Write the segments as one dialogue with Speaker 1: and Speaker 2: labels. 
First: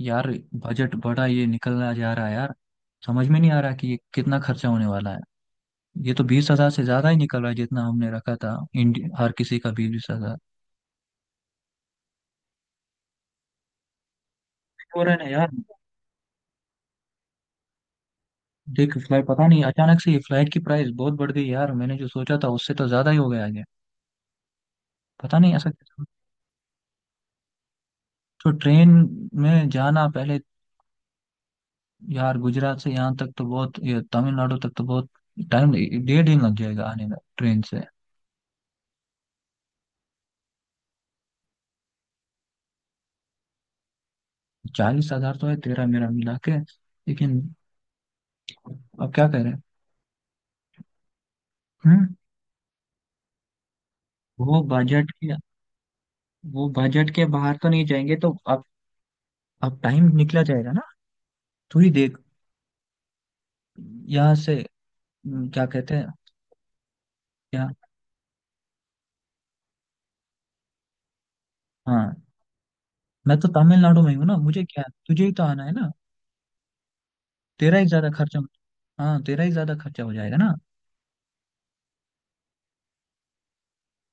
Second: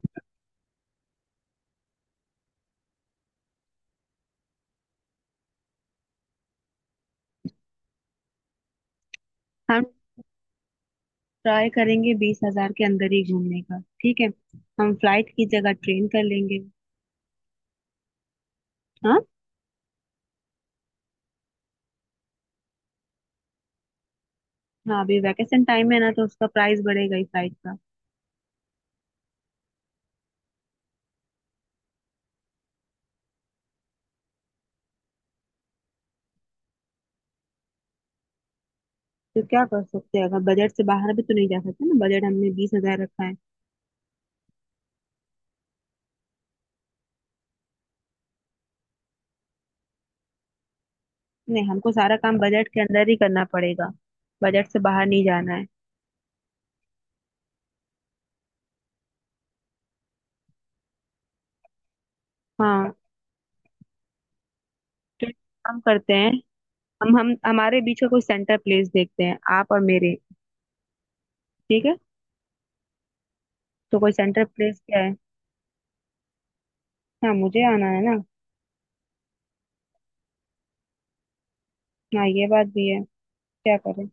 Speaker 1: यार, बजट बड़ा ये निकलना जा रहा है यार। समझ में नहीं आ रहा कि ये कितना खर्चा होने वाला है। ये तो बीस हजार से ज्यादा ही निकल रहा है जितना हमने रखा था, हर किसी का
Speaker 2: हम
Speaker 1: 20-20 हजार
Speaker 2: ट्राई करेंगे 20,000 के अंदर ही घूमने का। ठीक है। हम
Speaker 1: हो रहा है ना
Speaker 2: फ्लाइट की
Speaker 1: यार।
Speaker 2: जगह ट्रेन कर लेंगे।
Speaker 1: देख,
Speaker 2: हाँ।
Speaker 1: फ्लाइट पता नहीं, अचानक से ये फ्लाइट की प्राइस बहुत बढ़ गई यार, मैंने जो सोचा था उससे तो ज्यादा ही हो गया है।
Speaker 2: हाँ, अभी
Speaker 1: पता नहीं
Speaker 2: वैकेशन
Speaker 1: ऐसा
Speaker 2: टाइम है ना, तो उसका प्राइस बढ़ेगा ही फ्लाइट का।
Speaker 1: तो ट्रेन में जाना पहले। यार, गुजरात से यहाँ तक तो बहुत, ये तमिलनाडु तक तो बहुत टाइम, 1.5 दिन लग जाएगा आने में ट्रेन से।
Speaker 2: तो क्या कर सकते हैं, अगर बजट से बाहर भी तो नहीं जा सकते ना, बजट हमने 20,000 रखा है।
Speaker 1: 40,000 तो है तेरा मेरा मिला के, लेकिन अब क्या करें।
Speaker 2: नहीं, हमको
Speaker 1: हम्म,
Speaker 2: सारा काम बजट के अंदर ही करना पड़ेगा।
Speaker 1: वो
Speaker 2: बजट से बाहर
Speaker 1: बजट
Speaker 2: नहीं
Speaker 1: के,
Speaker 2: जाना है।
Speaker 1: वो बजट के बाहर तो नहीं जाएंगे, तो अब टाइम निकला जाएगा ना। तू ही देख
Speaker 2: हाँ।
Speaker 1: यहाँ से।
Speaker 2: तो एक
Speaker 1: क्या
Speaker 2: काम
Speaker 1: कहते हैं।
Speaker 2: करते हैं, हम
Speaker 1: क्या।
Speaker 2: हमारे बीच का कोई सेंटर प्लेस देखते हैं, आप और मेरे। ठीक है।
Speaker 1: हाँ, मैं तो
Speaker 2: तो
Speaker 1: तमिलनाडु में
Speaker 2: कोई
Speaker 1: ही हूँ ना,
Speaker 2: सेंटर
Speaker 1: मुझे
Speaker 2: प्लेस
Speaker 1: क्या,
Speaker 2: क्या है?
Speaker 1: तुझे ही तो आना है ना।
Speaker 2: हाँ, मुझे
Speaker 1: तेरा ही
Speaker 2: आना है
Speaker 1: ज्यादा
Speaker 2: ना।
Speaker 1: खर्चा, हाँ तेरा ही ज्यादा खर्चा हो जाएगा ना।
Speaker 2: हाँ, ये बात भी है। क्या करें?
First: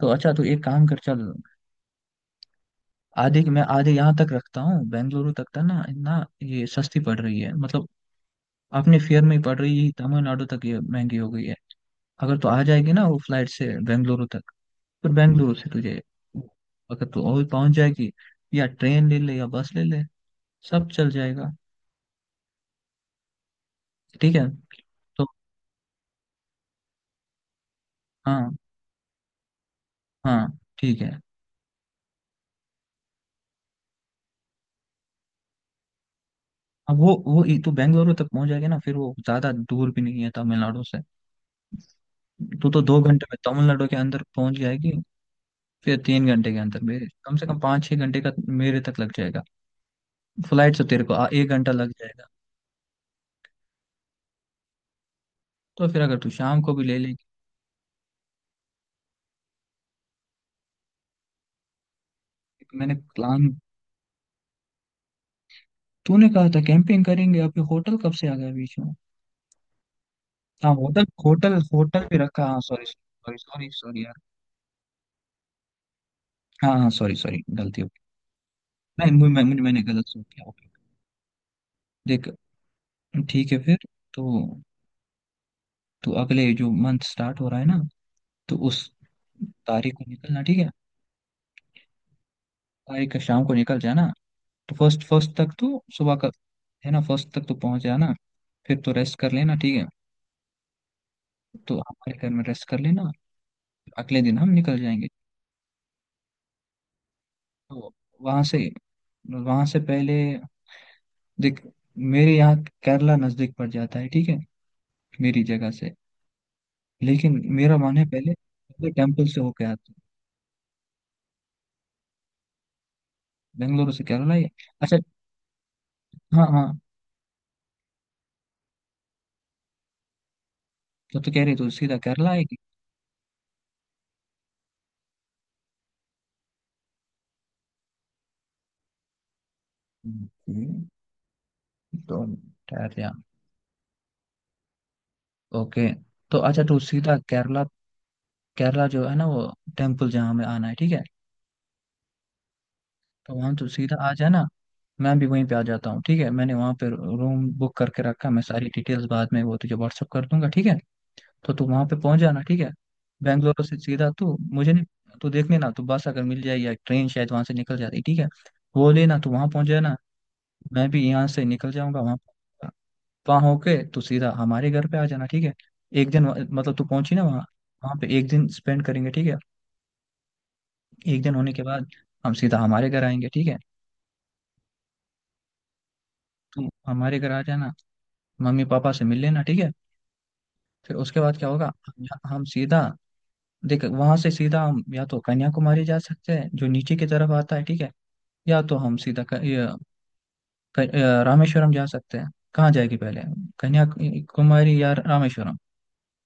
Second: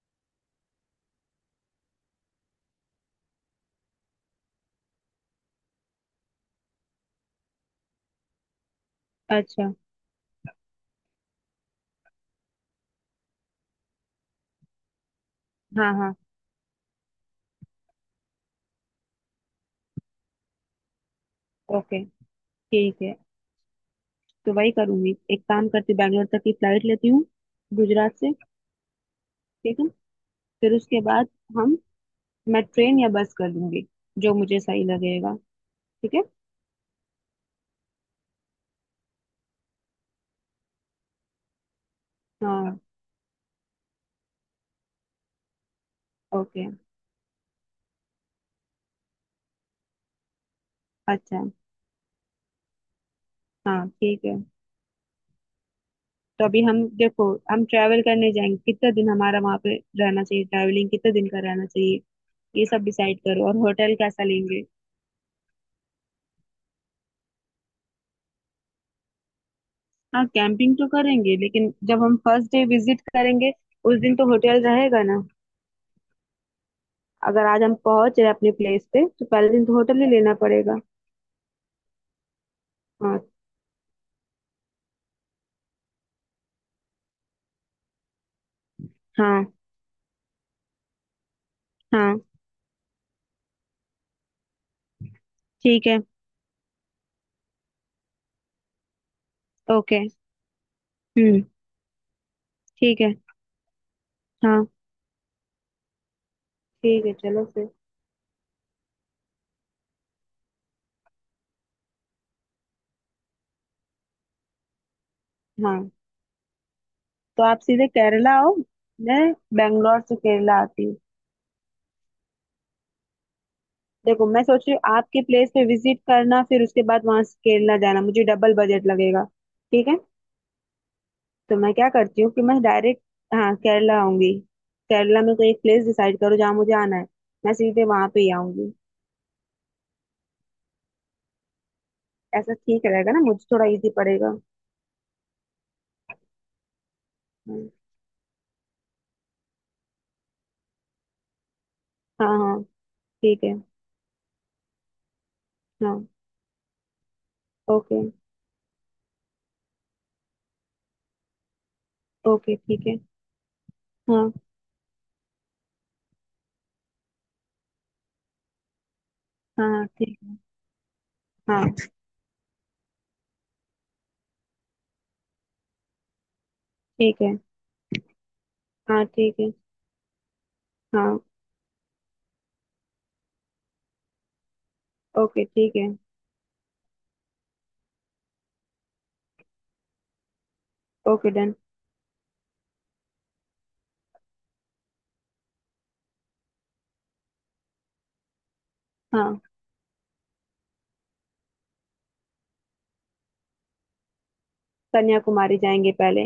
Speaker 1: तो अच्छा, तू एक काम कर, चल, आधे मैं आधे यहाँ तक रखता हूँ, बेंगलुरु तक था ना, ना ये सस्ती पड़ रही है मतलब, अपने फेयर में ही पड़
Speaker 2: अच्छा।
Speaker 1: रही है, तमिलनाडु तक ये महंगी हो गई है। अगर तू आ जाएगी ना वो फ्लाइट से बेंगलुरु तक, पर बेंगलुरु से
Speaker 2: हाँ
Speaker 1: तुझे,
Speaker 2: हाँ।
Speaker 1: अगर तू और पहुंच जाएगी, या ट्रेन ले ले या बस ले ले, सब चल जाएगा।
Speaker 2: ओके ठीक है।
Speaker 1: ठीक है।
Speaker 2: तो वही करूंगी,
Speaker 1: तो
Speaker 2: एक काम करती हूँ, बैंगलोर तक की फ्लाइट लेती हूँ गुजरात से।
Speaker 1: हाँ
Speaker 2: ठीक है।
Speaker 1: हाँ
Speaker 2: फिर
Speaker 1: ठीक
Speaker 2: उसके
Speaker 1: है।
Speaker 2: बाद हम मैं ट्रेन या बस कर लूंगी, जो मुझे सही लगेगा। ठीक है।
Speaker 1: अब तू बेंगलुरु तक पहुंच जाएगी ना, फिर वो ज्यादा दूर भी नहीं है तमिलनाडु से। तू
Speaker 2: हाँ
Speaker 1: तो 2 घंटे में तमिलनाडु के अंदर पहुंच जाएगी, फिर 3 घंटे के
Speaker 2: ओके।
Speaker 1: अंदर मेरे, कम से कम 5-6 घंटे का मेरे तक लग जाएगा। फ्लाइट से तेरे को
Speaker 2: अच्छा।
Speaker 1: एक घंटा लग जाएगा।
Speaker 2: हाँ ठीक है।
Speaker 1: तो फिर अगर तू
Speaker 2: तो अभी
Speaker 1: शाम को
Speaker 2: हम
Speaker 1: भी ले लेगी।
Speaker 2: देखो, हम ट्रैवल करने जाएंगे, कितने दिन हमारा वहाँ पे रहना चाहिए, ट्रैवलिंग कितने दिन का रहना चाहिए, ये सब
Speaker 1: मैंने
Speaker 2: डिसाइड करो,
Speaker 1: प्लान,
Speaker 2: और होटल कैसा लेंगे।
Speaker 1: तूने कहा था कैंपिंग करेंगे, अभी होटल कब से आ गया बीच में।
Speaker 2: हाँ,
Speaker 1: हाँ
Speaker 2: कैंपिंग तो
Speaker 1: होटल
Speaker 2: करेंगे,
Speaker 1: होटल
Speaker 2: लेकिन जब
Speaker 1: होटल
Speaker 2: हम
Speaker 1: भी रखा,
Speaker 2: फर्स्ट
Speaker 1: हाँ,
Speaker 2: डे
Speaker 1: सॉरी
Speaker 2: विजिट
Speaker 1: सॉरी
Speaker 2: करेंगे
Speaker 1: सॉरी
Speaker 2: उस
Speaker 1: सॉरी यार।
Speaker 2: दिन तो होटल रहेगा ना।
Speaker 1: हाँ हाँ सॉरी सॉरी,
Speaker 2: अगर आज हम
Speaker 1: गलती हो
Speaker 2: पहुंच
Speaker 1: गई।
Speaker 2: रहे अपने प्लेस पे,
Speaker 1: नहीं,
Speaker 2: तो पहले दिन तो
Speaker 1: मैंने
Speaker 2: होटल
Speaker 1: गलत
Speaker 2: ही
Speaker 1: सोच
Speaker 2: लेना
Speaker 1: लिया, ओके।
Speaker 2: पड़ेगा।
Speaker 1: देख,
Speaker 2: हाँ।
Speaker 1: ठीक है फिर। तो तो अगले जो मंथ स्टार्ट हो रहा है ना, तो उस
Speaker 2: हाँ
Speaker 1: तारीख को निकलना, ठीक है।
Speaker 2: हाँ।
Speaker 1: तारीख का शाम को निकल जाना, तो फर्स्ट फर्स्ट तक तो
Speaker 2: ठीक है।
Speaker 1: सुबह का, है ना, फर्स्ट तक तो पहुंच जाना, फिर तो रेस्ट कर लेना, ठीक है,
Speaker 2: ओके। हम्म।
Speaker 1: तो हमारे घर में रेस्ट कर
Speaker 2: ठीक
Speaker 1: लेना।
Speaker 2: है।
Speaker 1: अगले दिन हम
Speaker 2: हाँ
Speaker 1: निकल जाएंगे।
Speaker 2: ठीक है चलो फिर।
Speaker 1: तो वहां से वहां से पहले देख, मेरे यहाँ केरला नजदीक पड़ जाता है, ठीक है, मेरी जगह
Speaker 2: हाँ।
Speaker 1: से, लेकिन
Speaker 2: तो आप
Speaker 1: मेरा
Speaker 2: सीधे
Speaker 1: मन है
Speaker 2: केरला
Speaker 1: पहले,
Speaker 2: आओ,
Speaker 1: पहले
Speaker 2: मैं
Speaker 1: टेम्पल से होके आते
Speaker 2: बैंगलोर
Speaker 1: हैं।
Speaker 2: से केरला आती हूँ।
Speaker 1: बेंगलुरु से
Speaker 2: देखो,
Speaker 1: केरला
Speaker 2: मैं
Speaker 1: आए?
Speaker 2: सोच रही हूँ
Speaker 1: अच्छा,
Speaker 2: आपके प्लेस पे विजिट करना,
Speaker 1: हाँ
Speaker 2: फिर
Speaker 1: हाँ।
Speaker 2: उसके बाद वहां से केरला जाना, मुझे डबल बजट लगेगा। ठीक है।
Speaker 1: तो कह
Speaker 2: तो
Speaker 1: रही तू
Speaker 2: मैं क्या
Speaker 1: सीधा
Speaker 2: करती
Speaker 1: केरला
Speaker 2: हूँ कि
Speaker 1: आएगी।
Speaker 2: मैं डायरेक्ट, हाँ, केरला आऊंगी। केरला में कोई एक प्लेस डिसाइड करो जहाँ मुझे आना है, मैं सीधे वहां पे ही आऊंगी।
Speaker 1: ओके, तो
Speaker 2: ऐसा ठीक
Speaker 1: ठहर जा,
Speaker 2: रहेगा ना, मुझे थोड़ा इजी पड़ेगा।
Speaker 1: ओके। तो अच्छा, तू सीधा केरला,
Speaker 2: हाँ
Speaker 1: केरला जो है ना वो, टेम्पल जहाँ हमें आना है, ठीक है,
Speaker 2: हाँ। हाँ,
Speaker 1: तो
Speaker 2: ठीक है।
Speaker 1: वहाँ तू सीधा आ जाना। मैं भी वहीं पे आ जाता हूँ,
Speaker 2: हाँ।
Speaker 1: ठीक है, मैंने वहाँ पे रूम बुक करके
Speaker 2: ओके।
Speaker 1: रखा, मैं सारी डिटेल्स बाद में वो तुझे व्हाट्सअप कर दूंगा, ठीक है। तो तू वहां पे पहुंच जाना,
Speaker 2: ओके
Speaker 1: ठीक है।
Speaker 2: ठीक है।
Speaker 1: बेंगलोर से सीधा
Speaker 2: हाँ
Speaker 1: तू, मुझे नहीं, तू देख लेना, तू बस अगर मिल जाए या ट्रेन, शायद वहां से निकल जाती, ठीक है, वो लेना, तू वहां पहुंच
Speaker 2: हाँ हाँ,
Speaker 1: जाना।
Speaker 2: ठीक।
Speaker 1: मैं भी यहाँ से
Speaker 2: हाँ
Speaker 1: निकल जाऊंगा वहां, वहां होके तू सीधा हमारे घर पे आ जाना, ठीक है। एक दिन वहाँ, मतलब तू पहुंची
Speaker 2: ठीक
Speaker 1: ना
Speaker 2: है।
Speaker 1: वहाँ, वहां पे एक दिन स्पेंड
Speaker 2: हाँ
Speaker 1: करेंगे, ठीक है।
Speaker 2: ठीक है। हाँ।
Speaker 1: एक दिन होने के बाद हम सीधा हमारे घर आएंगे, ठीक है,
Speaker 2: ओके ठीक है।
Speaker 1: तुम हमारे घर आ जाना, मम्मी पापा से मिल लेना, ठीक है। फिर उसके
Speaker 2: ओके
Speaker 1: बाद क्या
Speaker 2: डन।
Speaker 1: होगा, हम हम सीधा, देख वहां से सीधा हम या तो कन्याकुमारी जा सकते हैं जो नीचे की तरफ आता है, ठीक है, या तो हम सीधा क,
Speaker 2: हाँ,
Speaker 1: ये, क, अ, रामेश्वरम जा सकते हैं। कहाँ जाएगी पहले, कन्याकुमारी या रामेश्वरम?
Speaker 2: कन्याकुमारी जाएंगे पहले।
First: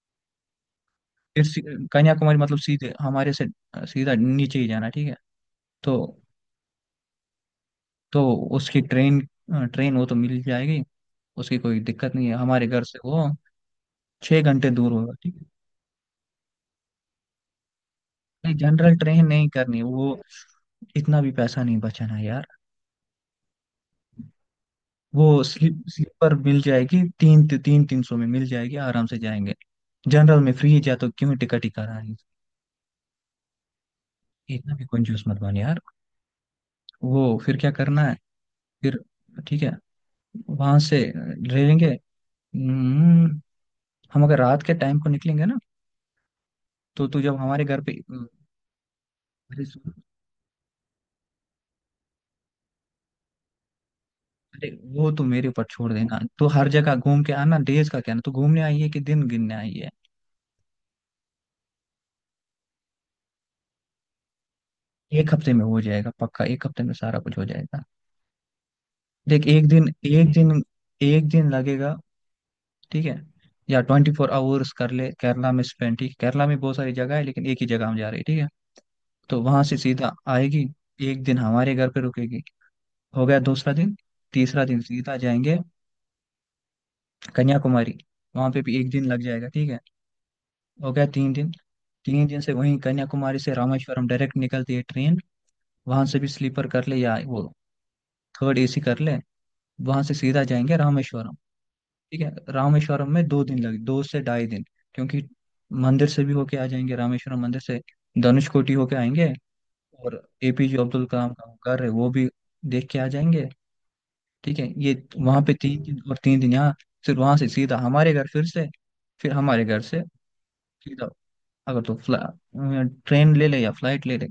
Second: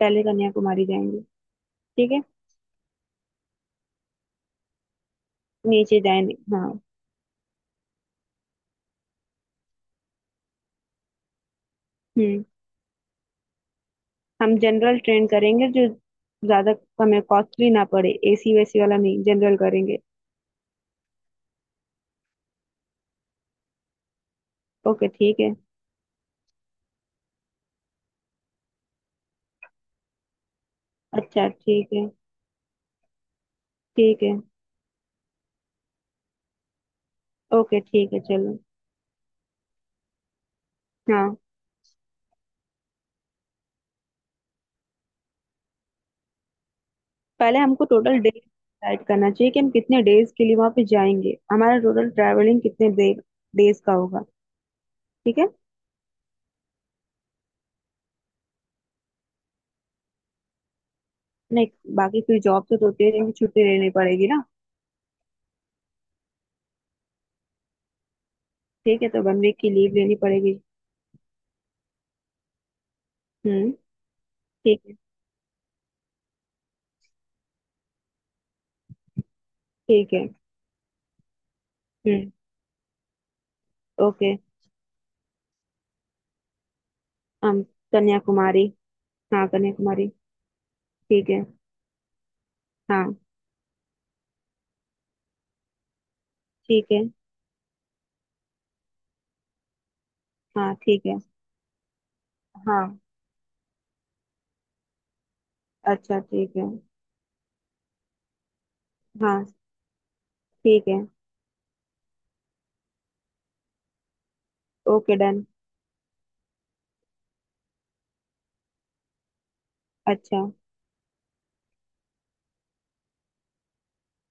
Speaker 2: पहले कन्याकुमारी जाएंगे।
Speaker 1: फिर सी-
Speaker 2: ठीक है।
Speaker 1: कन्याकुमारी मतलब सीधे हमारे से सीधा नीचे ही जाना, ठीक है। तो
Speaker 2: नीचे जाएंगे हाँ।
Speaker 1: तो उसकी ट्रेन, ट्रेन वो तो मिल जाएगी, उसकी कोई दिक्कत नहीं है,
Speaker 2: हम्म।
Speaker 1: हमारे घर से वो छः
Speaker 2: हम
Speaker 1: घंटे दूर
Speaker 2: जनरल
Speaker 1: होगा,
Speaker 2: ट्रेन
Speaker 1: ठीक है।
Speaker 2: करेंगे, जो ज्यादा, हमें कॉस्टली ना पड़े,
Speaker 1: नहीं,
Speaker 2: एसी वैसी
Speaker 1: जनरल
Speaker 2: वाला नहीं,
Speaker 1: ट्रेन नहीं
Speaker 2: जनरल
Speaker 1: करनी
Speaker 2: करेंगे।
Speaker 1: वो, इतना भी पैसा नहीं बचाना यार।
Speaker 2: ओके
Speaker 1: वो
Speaker 2: ठीक है।
Speaker 1: स्लीपर मिल जाएगी, तीन 300-300 में मिल जाएगी, आराम से जाएंगे। जनरल में फ्री जा, तो क्यों
Speaker 2: अच्छा
Speaker 1: टिकट ही
Speaker 2: ठीक है।
Speaker 1: करानी,
Speaker 2: ठीक है।
Speaker 1: इतना भी कंजूस मत बन यार। वो फिर क्या
Speaker 2: ओके
Speaker 1: करना
Speaker 2: ठीक
Speaker 1: है,
Speaker 2: है चलो।
Speaker 1: फिर, ठीक है, वहां से
Speaker 2: हाँ।
Speaker 1: ले लेंगे। हम्म, हम अगर रात के टाइम को निकलेंगे ना, तो तू जब
Speaker 2: पहले
Speaker 1: हमारे घर
Speaker 2: हमको
Speaker 1: पे
Speaker 2: टोटल डेज डिसाइड करना चाहिए कि
Speaker 1: अरे
Speaker 2: हम
Speaker 1: सुन,
Speaker 2: कितने डेज के लिए वहां पे जाएंगे, हमारा टोटल ट्रैवलिंग कितने डे डेज का होगा।
Speaker 1: अरे, वो तो
Speaker 2: ठीक है।
Speaker 1: मेरे ऊपर छोड़ देना, तू हर जगह घूम के आना, डेज का क्या ना, तू घूमने आई है कि दिन गिनने आई है।
Speaker 2: नहीं। बाकी फिर जॉब से तो होते रहेंगे, छुट्टी लेनी पड़ेगी ना।
Speaker 1: एक हफ्ते में हो जाएगा पक्का, एक हफ्ते में सारा कुछ हो जाएगा।
Speaker 2: ठीक है, तो वन
Speaker 1: देख,
Speaker 2: वीक
Speaker 1: एक
Speaker 2: की
Speaker 1: दिन
Speaker 2: लीव लेनी
Speaker 1: एक
Speaker 2: पड़ेगी।
Speaker 1: दिन एक दिन लगेगा, ठीक है,
Speaker 2: हम्म।
Speaker 1: या 24 hours
Speaker 2: ठीक
Speaker 1: कर
Speaker 2: है।
Speaker 1: ले केरला में स्पेंड, ठीक है? केरला में बहुत सारी जगह है लेकिन एक ही जगह हम जा रहे हैं, ठीक है। तो वहां से
Speaker 2: ठीक
Speaker 1: सीधा
Speaker 2: है।
Speaker 1: आएगी, एक दिन हमारे घर पे
Speaker 2: हम्म।
Speaker 1: रुकेगी, हो गया दूसरा दिन।
Speaker 2: ओके।
Speaker 1: तीसरा दिन सीधा जाएंगे
Speaker 2: हम।
Speaker 1: कन्याकुमारी, वहां पे
Speaker 2: कन्याकुमारी।
Speaker 1: भी एक दिन लग
Speaker 2: हाँ,
Speaker 1: जाएगा, ठीक है,
Speaker 2: कन्याकुमारी।
Speaker 1: हो गया
Speaker 2: ठीक
Speaker 1: तीन
Speaker 2: है।
Speaker 1: दिन 3 दिन से वहीं,
Speaker 2: हाँ
Speaker 1: कन्याकुमारी से रामेश्वरम डायरेक्ट निकलती है ट्रेन, वहां से भी स्लीपर
Speaker 2: ठीक
Speaker 1: कर ले
Speaker 2: है।
Speaker 1: या वो थर्ड एसी कर ले, वहां से सीधा
Speaker 2: हाँ
Speaker 1: जाएंगे
Speaker 2: ठीक है।
Speaker 1: रामेश्वरम, ठीक है।
Speaker 2: हाँ।
Speaker 1: रामेश्वरम में 2 दिन लगे, दो से 2.5 दिन, क्योंकि मंदिर
Speaker 2: अच्छा
Speaker 1: से भी
Speaker 2: ठीक
Speaker 1: होके आ
Speaker 2: है।
Speaker 1: जाएंगे, रामेश्वरम मंदिर से धनुषकोटी होके आएंगे,
Speaker 2: हाँ
Speaker 1: और एपीजे
Speaker 2: ठीक है।
Speaker 1: अब्दुल कलाम का वो घर है वो भी देख के आ जाएंगे, ठीक है। ये
Speaker 2: ओके
Speaker 1: वहां
Speaker 2: डन।
Speaker 1: पे 3 दिन और 3 दिन यहाँ। फिर वहां से सीधा हमारे घर, फिर से, फिर हमारे घर से
Speaker 2: अच्छा।
Speaker 1: सीधा, अगर तो फ्ला ट्रेन ले ले या फ्लाइट ले ले।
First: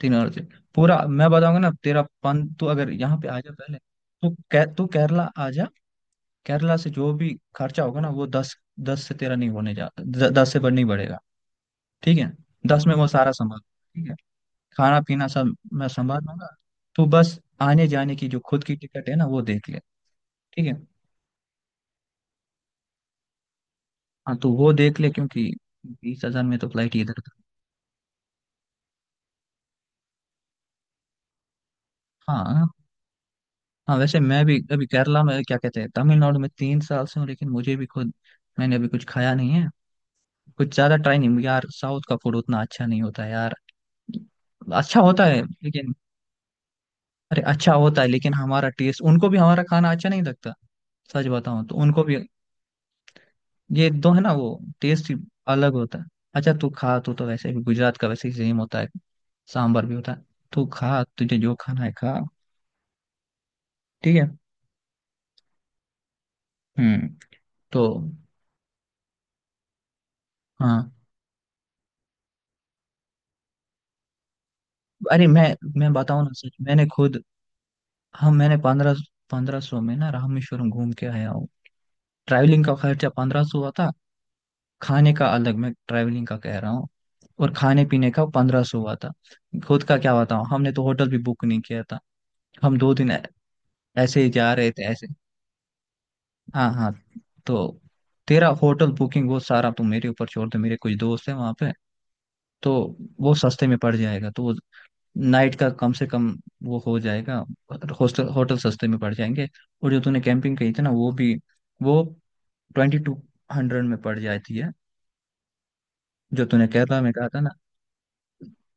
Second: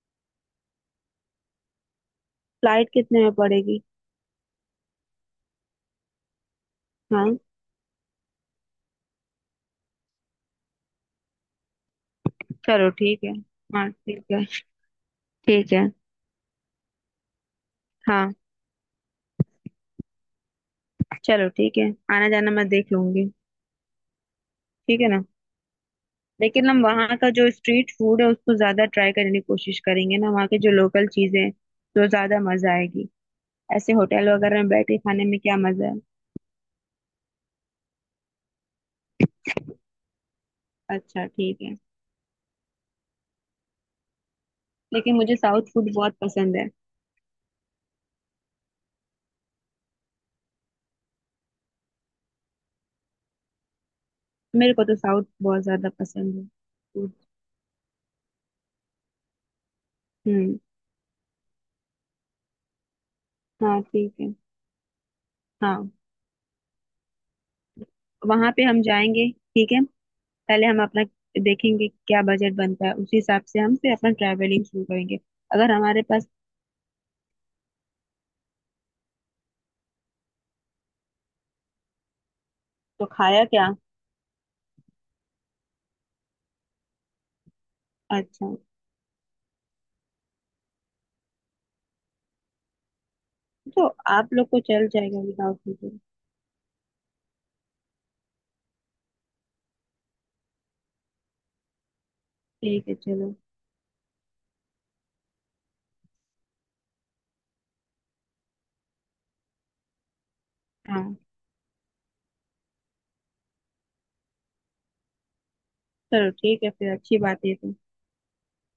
Speaker 1: तीन और से, पूरा मैं बताऊंगा ना तेरा पन, तू
Speaker 2: फ्लाइट
Speaker 1: अगर यहाँ
Speaker 2: कितने
Speaker 1: पे
Speaker 2: में
Speaker 1: आ जा पहले,
Speaker 2: पड़ेगी?
Speaker 1: तो तू केरला आ जा। केरला से जो भी
Speaker 2: हाँ,
Speaker 1: खर्चा होगा ना, वो दस, दस से तेरा नहीं होने जा दस से बढ़ नहीं बढ़ेगा, ठीक है, दस
Speaker 2: चलो
Speaker 1: में वो
Speaker 2: ठीक
Speaker 1: सारा
Speaker 2: है।
Speaker 1: संभाल,
Speaker 2: हाँ
Speaker 1: ठीक है।
Speaker 2: ठीक है।
Speaker 1: खाना पीना सब
Speaker 2: ठीक है।
Speaker 1: मैं संभाल लूंगा, तू बस आने जाने की
Speaker 2: हाँ।
Speaker 1: जो खुद की टिकट है ना वो देख ले, ठीक है।
Speaker 2: चलो ठीक है, आना जाना मैं देख लूंगी।
Speaker 1: हाँ तो वो देख
Speaker 2: ठीक है
Speaker 1: ले,
Speaker 2: ना।
Speaker 1: क्योंकि 20,000 में तो
Speaker 2: लेकिन हम
Speaker 1: फ्लाइट इधर
Speaker 2: वहाँ का
Speaker 1: उधर।
Speaker 2: जो स्ट्रीट फूड है उसको ज्यादा ट्राई करने की कोशिश करेंगे ना, वहाँ के जो लोकल चीजें हैं, तो ज्यादा
Speaker 1: हाँ
Speaker 2: मजा आएगी। ऐसे
Speaker 1: हाँ, वैसे
Speaker 2: होटल
Speaker 1: मैं भी
Speaker 2: वगैरह में
Speaker 1: अभी
Speaker 2: बैठे
Speaker 1: केरला
Speaker 2: खाने में
Speaker 1: में
Speaker 2: क्या
Speaker 1: क्या कहते
Speaker 2: मजा
Speaker 1: हैं,
Speaker 2: है।
Speaker 1: तमिलनाडु में 3 साल से हूँ, लेकिन मुझे भी खुद, मैंने अभी कुछ खाया नहीं है, कुछ ज्यादा ट्राई
Speaker 2: अच्छा
Speaker 1: नहीं
Speaker 2: ठीक
Speaker 1: यार,
Speaker 2: है।
Speaker 1: साउथ का फूड उतना अच्छा नहीं होता यार। अच्छा
Speaker 2: लेकिन
Speaker 1: होता
Speaker 2: मुझे
Speaker 1: है
Speaker 2: साउथ फूड
Speaker 1: लेकिन,
Speaker 2: बहुत पसंद है।
Speaker 1: अरे अच्छा होता है लेकिन हमारा टेस्ट, उनको भी हमारा खाना अच्छा नहीं लगता, सच बताऊं तो, उनको भी ये दो है ना वो,
Speaker 2: मेरे को तो
Speaker 1: टेस्ट
Speaker 2: साउथ बहुत
Speaker 1: अलग
Speaker 2: ज्यादा
Speaker 1: होता है।
Speaker 2: पसंद है,
Speaker 1: अच्छा तू खा,
Speaker 2: फूड।
Speaker 1: तू तो वैसे भी गुजरात का वैसे ही सेम होता है, सांभर भी होता है,
Speaker 2: हम्म।
Speaker 1: तू खा, तुझे जो खाना है खा,
Speaker 2: हाँ ठीक
Speaker 1: ठीक है।
Speaker 2: है। हाँ।
Speaker 1: हम्म। तो
Speaker 2: वहाँ पे हम जाएंगे। ठीक है। पहले हम
Speaker 1: हाँ,
Speaker 2: अपना देखेंगे क्या बजट बनता है, उसी हिसाब से हम फिर अपना ट्रैवलिंग शुरू करेंगे।
Speaker 1: अरे मैं
Speaker 2: अगर
Speaker 1: मैं
Speaker 2: हमारे
Speaker 1: बताऊँ
Speaker 2: पास।
Speaker 1: ना सच, मैंने खुद, हम मैंने पंद्रह पंद्रह सौ में ना रामेश्वरम घूम के आया हूँ, ट्रैवलिंग का
Speaker 2: तो
Speaker 1: खर्चा
Speaker 2: खाया
Speaker 1: 1500
Speaker 2: क्या?
Speaker 1: हुआ था। खाने का अलग, मैं ट्रैवलिंग का कह रहा हूँ, और खाने पीने का
Speaker 2: अच्छा।
Speaker 1: 1500 हुआ था। खुद का क्या बताऊँ, हमने तो होटल भी बुक नहीं किया था, हम 2 दिन
Speaker 2: तो
Speaker 1: ऐसे
Speaker 2: आप
Speaker 1: ही
Speaker 2: लोग
Speaker 1: जा
Speaker 2: को
Speaker 1: रहे थे,
Speaker 2: चल
Speaker 1: ऐसे।
Speaker 2: जाएगा विदाउट वीजा।
Speaker 1: हाँ हाँ, तो तेरा होटल बुकिंग वो सारा तुम मेरे ऊपर छोड़ दो, मेरे कुछ दोस्त हैं वहाँ पे, तो
Speaker 2: ठीक है
Speaker 1: वो
Speaker 2: चलो।
Speaker 1: सस्ते में पड़ जाएगा, तो वो नाइट का कम से कम वो हो जाएगा, हॉस्टल होटल सस्ते में पड़ जाएंगे। और जो तूने कैंपिंग कही थी ना, वो
Speaker 2: हाँ।
Speaker 1: भी, वो 2200 में पड़ जाती है,
Speaker 2: चलो
Speaker 1: जो
Speaker 2: ठीक
Speaker 1: तूने
Speaker 2: है फिर,
Speaker 1: केरला में
Speaker 2: अच्छी
Speaker 1: कहा था
Speaker 2: बात
Speaker 1: ना,
Speaker 2: है तो।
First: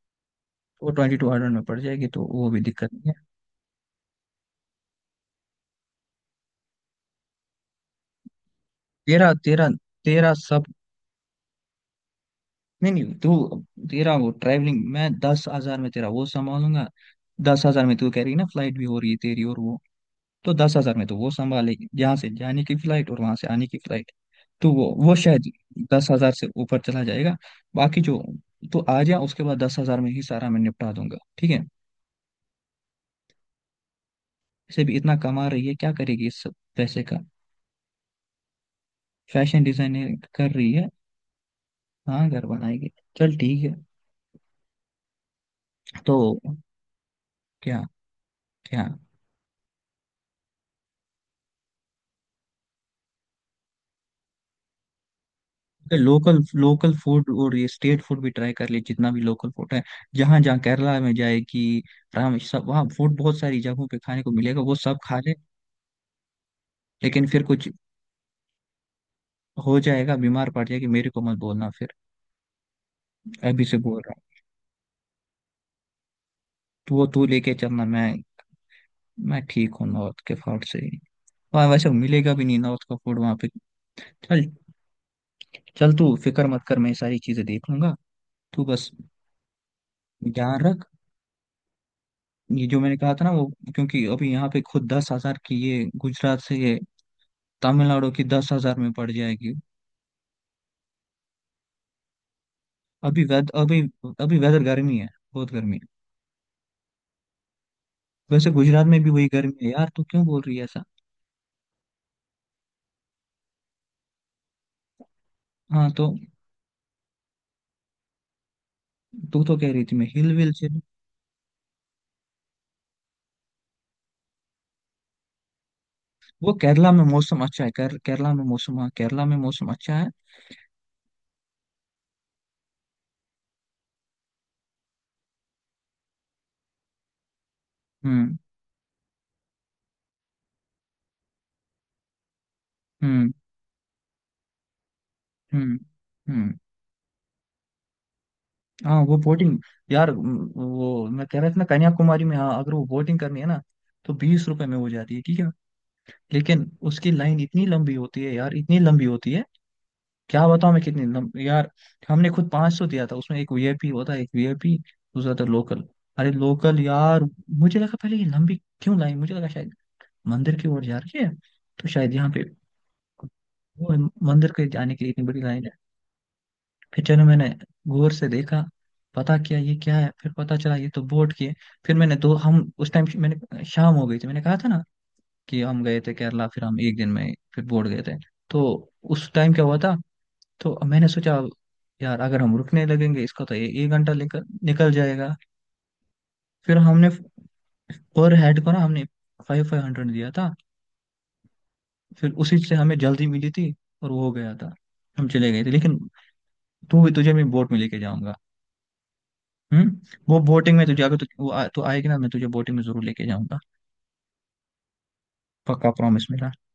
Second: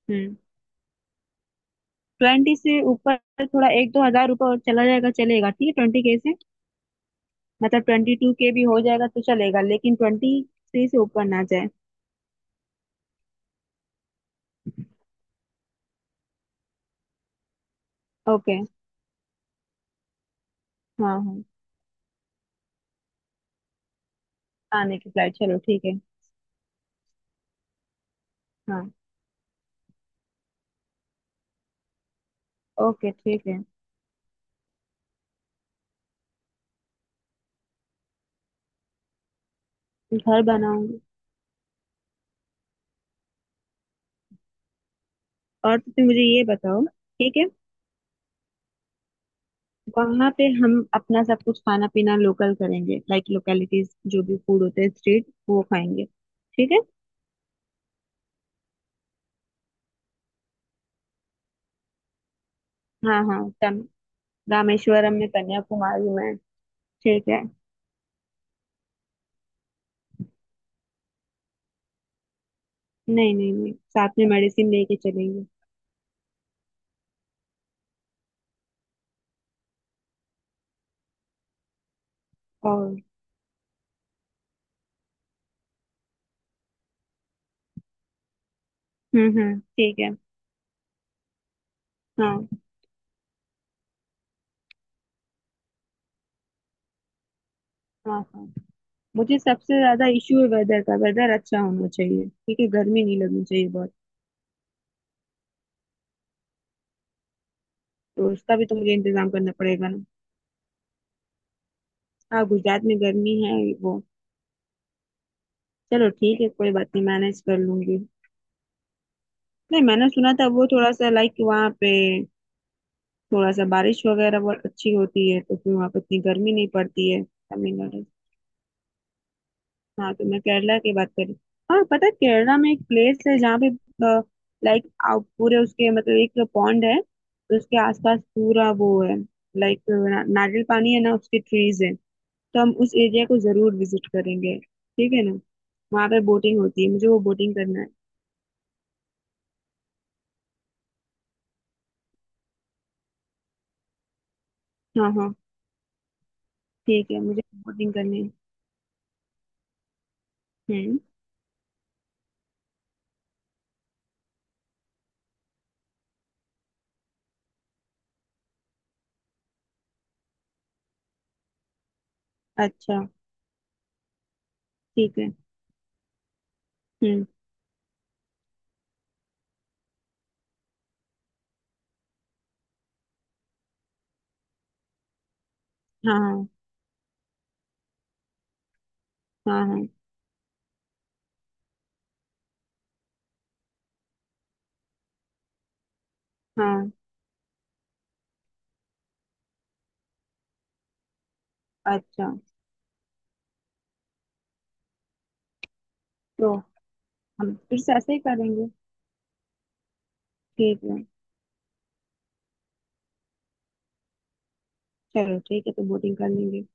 Speaker 2: हम्म।
Speaker 1: वो 2200 में पड़ जाएगी, तो वो
Speaker 2: ट्वेंटी
Speaker 1: भी
Speaker 2: से
Speaker 1: दिक्कत नहीं
Speaker 2: ऊपर
Speaker 1: है।
Speaker 2: थोड़ा एक दो हजार रुपये और चला जाएगा, चलेगा, ठीक है। 20 के से मतलब 22 के भी हो जाएगा तो
Speaker 1: तेरा
Speaker 2: चलेगा,
Speaker 1: तेरा
Speaker 2: लेकिन ट्वेंटी
Speaker 1: तेरा सब,
Speaker 2: थ्री से ऊपर ना जाए।
Speaker 1: नहीं नहीं, तू, तेरा वो ट्रैवलिंग मैं दस हजार में तेरा वो संभालूंगा। दस हजार में तू कह रही है ना,
Speaker 2: ओके।
Speaker 1: फ्लाइट भी हो रही है तेरी, और वो, तो दस हजार में तो
Speaker 2: हाँ
Speaker 1: वो
Speaker 2: हाँ।
Speaker 1: संभालेगी, यहाँ से जाने की फ्लाइट और वहां से आने की फ्लाइट, तो
Speaker 2: आने की
Speaker 1: वो
Speaker 2: फ्लाइट,
Speaker 1: शायद
Speaker 2: चलो ठीक है।
Speaker 1: दस हजार से ऊपर चला जाएगा। बाकी जो, तो
Speaker 2: हाँ।
Speaker 1: आ जा, उसके बाद दस हजार में ही सारा मैं निपटा दूंगा, ठीक है।
Speaker 2: ओके ठीक है।
Speaker 1: इसे भी इतना कमा रही है, क्या करेगी इस सब पैसे का, फैशन डिजाइनिंग
Speaker 2: घर
Speaker 1: कर रही है।
Speaker 2: बनाऊंगी।
Speaker 1: हाँ, घर बनाएगी। चल ठीक है।
Speaker 2: और तो तुम
Speaker 1: तो
Speaker 2: मुझे ये बताओ, ठीक है,
Speaker 1: क्या क्या,
Speaker 2: वहां पे हम अपना सब कुछ खाना पीना लोकल करेंगे, लाइक लोकेलिटीज, जो भी फूड होते हैं स्ट्रीट, वो खाएंगे।
Speaker 1: लोकल
Speaker 2: ठीक है।
Speaker 1: लोकल फूड और ये स्टेट फूड भी ट्राई कर लिए, जितना भी लोकल फूड है, जहाँ जहाँ केरला में जाएगी, रामेश्वर सब, वहाँ फूड
Speaker 2: हाँ
Speaker 1: बहुत
Speaker 2: हाँ,
Speaker 1: सारी
Speaker 2: तम
Speaker 1: जगहों पे खाने को मिलेगा, वो सब
Speaker 2: रामेश्वरम
Speaker 1: खा
Speaker 2: में,
Speaker 1: ले।
Speaker 2: कन्याकुमारी में।
Speaker 1: लेकिन
Speaker 2: ठीक है।
Speaker 1: फिर कुछ हो जाएगा, बीमार पड़ जाएगी, मेरे को मत बोलना फिर,
Speaker 2: नहीं नहीं
Speaker 1: अभी
Speaker 2: नहीं,
Speaker 1: से बोल
Speaker 2: साथ
Speaker 1: रहा
Speaker 2: में
Speaker 1: हूँ,
Speaker 2: मेडिसिन लेके चलेंगे।
Speaker 1: तो वो तू लेके चलना। मैं ठीक हूँ नॉर्थ के फूड से ही, वहाँ वैसे मिलेगा भी नहीं नॉर्थ का
Speaker 2: और।
Speaker 1: फूड वहाँ पे। चल, चल तू फिक्र मत कर, मैं ये सारी चीजें देख लूंगा, तू बस
Speaker 2: हम्म, ठीक है।
Speaker 1: ध्यान रख।
Speaker 2: हाँ
Speaker 1: ये जो मैंने कहा था ना वो, क्योंकि अभी यहाँ पे खुद दस हजार की ये, गुजरात से ये तमिलनाडु
Speaker 2: हाँ।
Speaker 1: की
Speaker 2: हाँ,
Speaker 1: दस हजार में पड़
Speaker 2: मुझे
Speaker 1: जाएगी।
Speaker 2: सबसे ज्यादा इश्यू है वेदर का, वेदर अच्छा होना चाहिए ठीक है, गर्मी नहीं
Speaker 1: अभी
Speaker 2: लगनी
Speaker 1: वेद
Speaker 2: चाहिए
Speaker 1: अभी
Speaker 2: बहुत।
Speaker 1: अभी वेदर गर्मी है, बहुत गर्मी है।
Speaker 2: तो
Speaker 1: वैसे
Speaker 2: उसका भी तो
Speaker 1: गुजरात
Speaker 2: मुझे
Speaker 1: में भी वही
Speaker 2: इंतजाम करना
Speaker 1: गर्मी है
Speaker 2: पड़ेगा
Speaker 1: यार, तू
Speaker 2: ना।
Speaker 1: क्यों बोल रही है ऐसा।
Speaker 2: हाँ, गुजरात में गर्मी है, वो।
Speaker 1: हाँ तो,
Speaker 2: चलो ठीक है, कोई बात नहीं, मैनेज कर लूंगी।
Speaker 1: तू तो कह
Speaker 2: नहीं,
Speaker 1: रही थी मैं
Speaker 2: मैंने
Speaker 1: हिल
Speaker 2: सुना था
Speaker 1: विल
Speaker 2: वो
Speaker 1: से।
Speaker 2: थोड़ा सा, लाइक, वहाँ पे थोड़ा सा बारिश वगैरह बहुत अच्छी होती है, तो फिर वहाँ पे इतनी
Speaker 1: वो
Speaker 2: गर्मी नहीं
Speaker 1: केरला में
Speaker 2: पड़ती है,
Speaker 1: मौसम अच्छा है,
Speaker 2: तमिलनाडु।
Speaker 1: केरला में मौसम, हाँ केरला में मौसम अच्छा है।
Speaker 2: हाँ, तो मैं केरला की बात करी। हाँ, पता है केरला में एक प्लेस है जहाँ पे, लाइक, पूरे उसके मतलब एक पॉन्ड है, तो उसके आसपास
Speaker 1: हम्म
Speaker 2: पूरा वो है, लाइक ना, नारियल पानी है ना, उसके ट्रीज है। तो हम उस एरिया
Speaker 1: हम्म
Speaker 2: को जरूर विजिट करेंगे, ठीक है ना।
Speaker 1: हम्म।
Speaker 2: वहाँ पे
Speaker 1: हम्म,
Speaker 2: बोटिंग होती है, मुझे वो बोटिंग करना है।
Speaker 1: हाँ वो बोटिंग, यार वो मैं कह रहा था ना कन्याकुमारी में, हाँ अगर वो बोटिंग करनी है ना, तो 20 रुपए में हो
Speaker 2: हाँ
Speaker 1: जाती है,
Speaker 2: हाँ।
Speaker 1: ठीक है। लेकिन उसकी
Speaker 2: ठीक है,
Speaker 1: लाइन
Speaker 2: मुझे
Speaker 1: इतनी
Speaker 2: बोटिंग
Speaker 1: लंबी
Speaker 2: करनी
Speaker 1: होती
Speaker 2: है।
Speaker 1: है यार, इतनी लंबी होती है, क्या बताऊं मैं
Speaker 2: हम्म।
Speaker 1: कितनी लंबी यार। हमने खुद 500 दिया था, उसमें एक वीआईपी होता है, एक वीआईपी, दूसरा था लोकल, अरे लोकल यार। मुझे लगा पहले ये लंबी क्यों लाई, मुझे लगा शायद मंदिर की ओर जा रही है, तो शायद यहाँ पे
Speaker 2: अच्छा
Speaker 1: वो है, मंदिर के जाने के लिए
Speaker 2: ठीक
Speaker 1: इतनी
Speaker 2: है।
Speaker 1: बड़ी लाइन है। फिर चलो,
Speaker 2: हम्म।
Speaker 1: मैंने गौर से देखा, पता किया ये क्या है, फिर पता चला ये तो बोट की है। फिर मैंने दो, हम उस टाइम, मैंने शाम हो गई थी, मैंने कहा था ना कि हम गए थे केरला,
Speaker 2: हाँ
Speaker 1: फिर हम एक दिन में फिर बोट गए थे, तो उस टाइम
Speaker 2: हाँ
Speaker 1: क्या
Speaker 2: हाँ
Speaker 1: हुआ
Speaker 2: हाँ
Speaker 1: था। तो मैंने सोचा, यार अगर हम रुकने लगेंगे इसका तो ये एक घंटा निकल निकल जाएगा, फिर
Speaker 2: हाँ,
Speaker 1: हमने पर हेड को ना हमने फाइव 500 दिया था,
Speaker 2: अच्छा।
Speaker 1: फिर उसी से हमें जल्दी मिली थी और वो हो गया था, हम चले गए थे। लेकिन
Speaker 2: तो
Speaker 1: तू भी, तुझे मैं
Speaker 2: हम
Speaker 1: बोट
Speaker 2: फिर
Speaker 1: में
Speaker 2: से
Speaker 1: लेके
Speaker 2: ऐसे ही
Speaker 1: जाऊंगा।
Speaker 2: करेंगे।
Speaker 1: हम्म, वो बोटिंग
Speaker 2: ठीक
Speaker 1: में
Speaker 2: है
Speaker 1: तुझे, अगर तू आएगी ना, मैं तुझे बोटिंग में जरूर लेके जाऊंगा।
Speaker 2: चलो, ठीक है तो
Speaker 1: पक्का
Speaker 2: बोटिंग
Speaker 1: प्रॉमिस
Speaker 2: कर
Speaker 1: मेरा।
Speaker 2: लेंगे।